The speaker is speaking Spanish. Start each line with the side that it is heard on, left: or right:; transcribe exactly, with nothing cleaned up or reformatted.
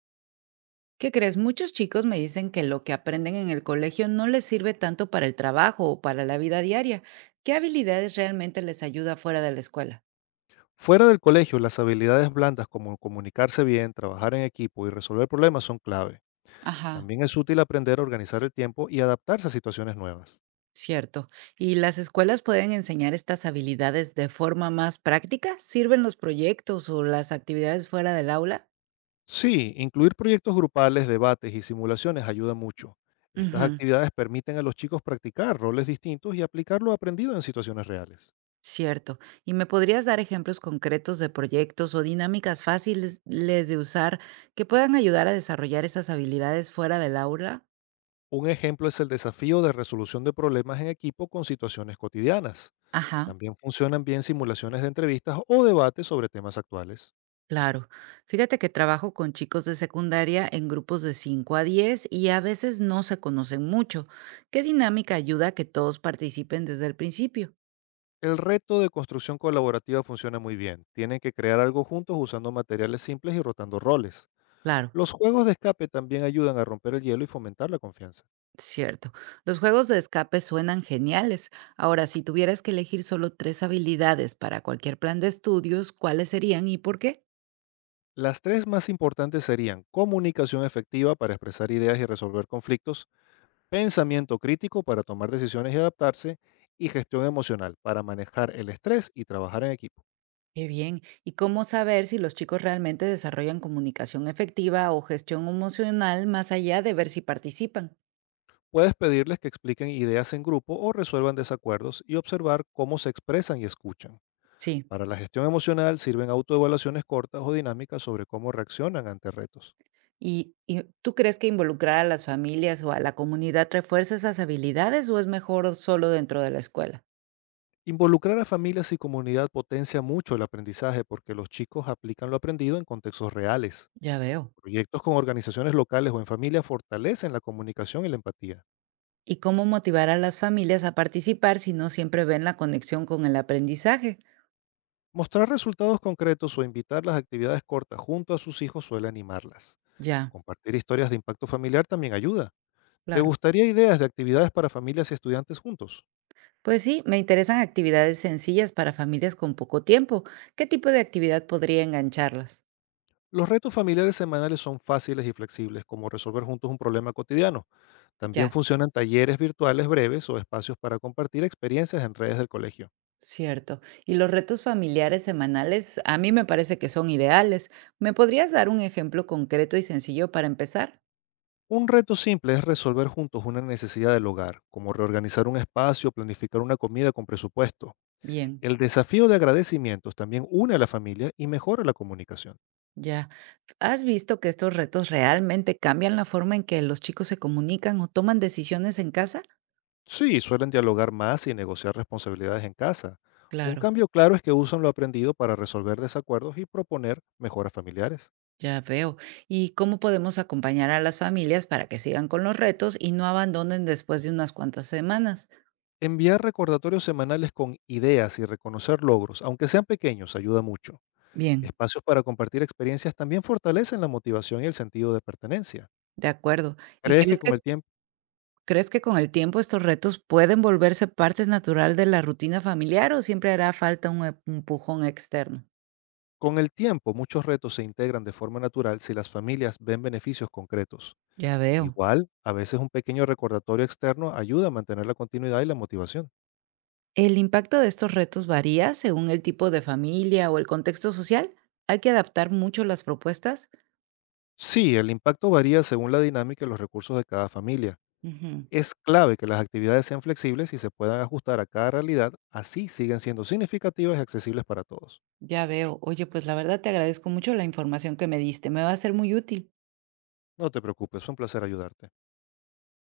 right: ¿Qué crees? Muchos chicos me dicen que lo que aprenden en el colegio no les sirve tanto para el trabajo o para la vida diaria. ¿Qué habilidades realmente les ayuda fuera de la escuela?
left: Fuera del colegio, las habilidades blandas como comunicarse bien, trabajar en equipo y resolver problemas son clave.
right: Ajá,
left: También es útil aprender a organizar el tiempo y adaptarse a situaciones nuevas.
right: cierto. ¿Y las escuelas pueden enseñar estas habilidades de forma más práctica? ¿Sirven los proyectos o las actividades fuera del aula?
left: Sí, incluir proyectos grupales, debates y simulaciones ayuda mucho. Estas
right: Ujú,
left: actividades permiten a los chicos practicar roles distintos y aplicar lo aprendido en situaciones reales.
right: cierto. ¿Y me podrías dar ejemplos concretos de proyectos o dinámicas fáciles les de usar que puedan ayudar a desarrollar esas habilidades fuera del aula?
left: Un ejemplo es el desafío de resolución de problemas en equipo con situaciones cotidianas.
right: Ajá.
left: También funcionan bien simulaciones de entrevistas o debates sobre temas actuales.
right: Claro. Fíjate que trabajo con chicos de secundaria en grupos de cinco a diez y a veces no se conocen mucho. ¿Qué dinámica ayuda a que todos participen desde el principio?
left: El reto de construcción colaborativa funciona muy bien. Tienen que crear algo juntos usando materiales simples y rotando roles.
right: Claro,
left: Los juegos de escape también ayudan a romper el hielo y fomentar la confianza.
right: cierto. Los juegos de escape suenan geniales. Ahora, si tuvieras que elegir solo tres habilidades para cualquier plan de estudios, ¿cuáles serían y por qué?
left: Las tres más importantes serían comunicación efectiva para expresar ideas y resolver conflictos, pensamiento crítico para tomar decisiones y adaptarse, y gestión emocional para manejar el estrés y trabajar en equipo.
right: Qué bien. ¿Y cómo saber si los chicos realmente desarrollan comunicación efectiva o gestión emocional más allá de ver si participan?
left: Puedes pedirles que expliquen ideas en grupo o resuelvan desacuerdos y observar cómo se expresan y escuchan.
right: Sí.
left: Para la gestión emocional sirven autoevaluaciones cortas o dinámicas sobre cómo reaccionan ante retos.
right: ¿Y y tú crees que involucrar a las familias o a la comunidad refuerza esas habilidades o es mejor solo dentro de la escuela?
left: Involucrar a familias y comunidad potencia mucho el aprendizaje porque los chicos aplican lo aprendido en contextos reales.
right: Ya veo.
left: Proyectos con organizaciones locales o en familia fortalecen la comunicación y la empatía.
right: ¿Y cómo motivar a las familias a participar si no siempre ven la conexión con el aprendizaje?
left: Mostrar resultados concretos o invitar las actividades cortas junto a sus hijos suele animarlas.
right: Ya,
left: Compartir historias de impacto familiar también ayuda. ¿Te
right: claro.
left: gustaría ideas de actividades para familias y estudiantes juntos?
right: Pues sí, me interesan actividades sencillas para familias con poco tiempo. ¿Qué tipo de actividad podría engancharlas?
left: Los retos familiares semanales son fáciles y flexibles, como resolver juntos un problema cotidiano. También
right: Ya,
left: funcionan talleres virtuales breves o espacios para compartir experiencias en redes del colegio.
right: cierto. Y los retos familiares semanales a mí me parece que son ideales. ¿Me podrías dar un ejemplo concreto y sencillo para empezar?
left: Un reto simple es resolver juntos una necesidad del hogar, como reorganizar un espacio o planificar una comida con presupuesto.
right: Bien.
left: El desafío de agradecimientos también une a la familia y mejora la comunicación.
right: Ya. ¿Has visto que estos retos realmente cambian la forma en que los chicos se comunican o toman decisiones en casa?
left: Sí, suelen dialogar más y negociar responsabilidades en casa. Un
right: Claro.
left: cambio claro es que usan lo aprendido para resolver desacuerdos y proponer mejoras familiares.
right: Ya veo. ¿Y cómo podemos acompañar a las familias para que sigan con los retos y no abandonen después de unas cuantas semanas?
left: Enviar recordatorios semanales con ideas y reconocer logros, aunque sean pequeños, ayuda mucho.
right: Bien,
left: Espacios para compartir experiencias también fortalecen la motivación y el sentido de pertenencia.
right: de acuerdo. ¿Y
left: ¿Crees que
right: crees
left: con
right: que
left: el tiempo,
right: crees que con el tiempo estos retos pueden volverse parte natural de la rutina familiar o siempre hará falta un empujón externo?
left: con el tiempo muchos retos se integran de forma natural si las familias ven beneficios concretos?
right: Ya veo.
left: Igual, a veces un pequeño recordatorio externo ayuda a mantener la continuidad y la motivación.
right: El impacto de estos retos varía según el tipo de familia o el contexto social. Hay que adaptar mucho las propuestas.
left: Sí, el impacto varía según la dinámica y los recursos de cada familia.
right: Ujú,
left: Es clave que las actividades sean flexibles y se puedan ajustar a cada realidad, así siguen siendo significativas y accesibles para todos.
right: ya veo. Oye, pues la verdad te agradezco mucho la información que me diste. Me va a ser muy útil.
left: No te preocupes, fue un placer ayudarte.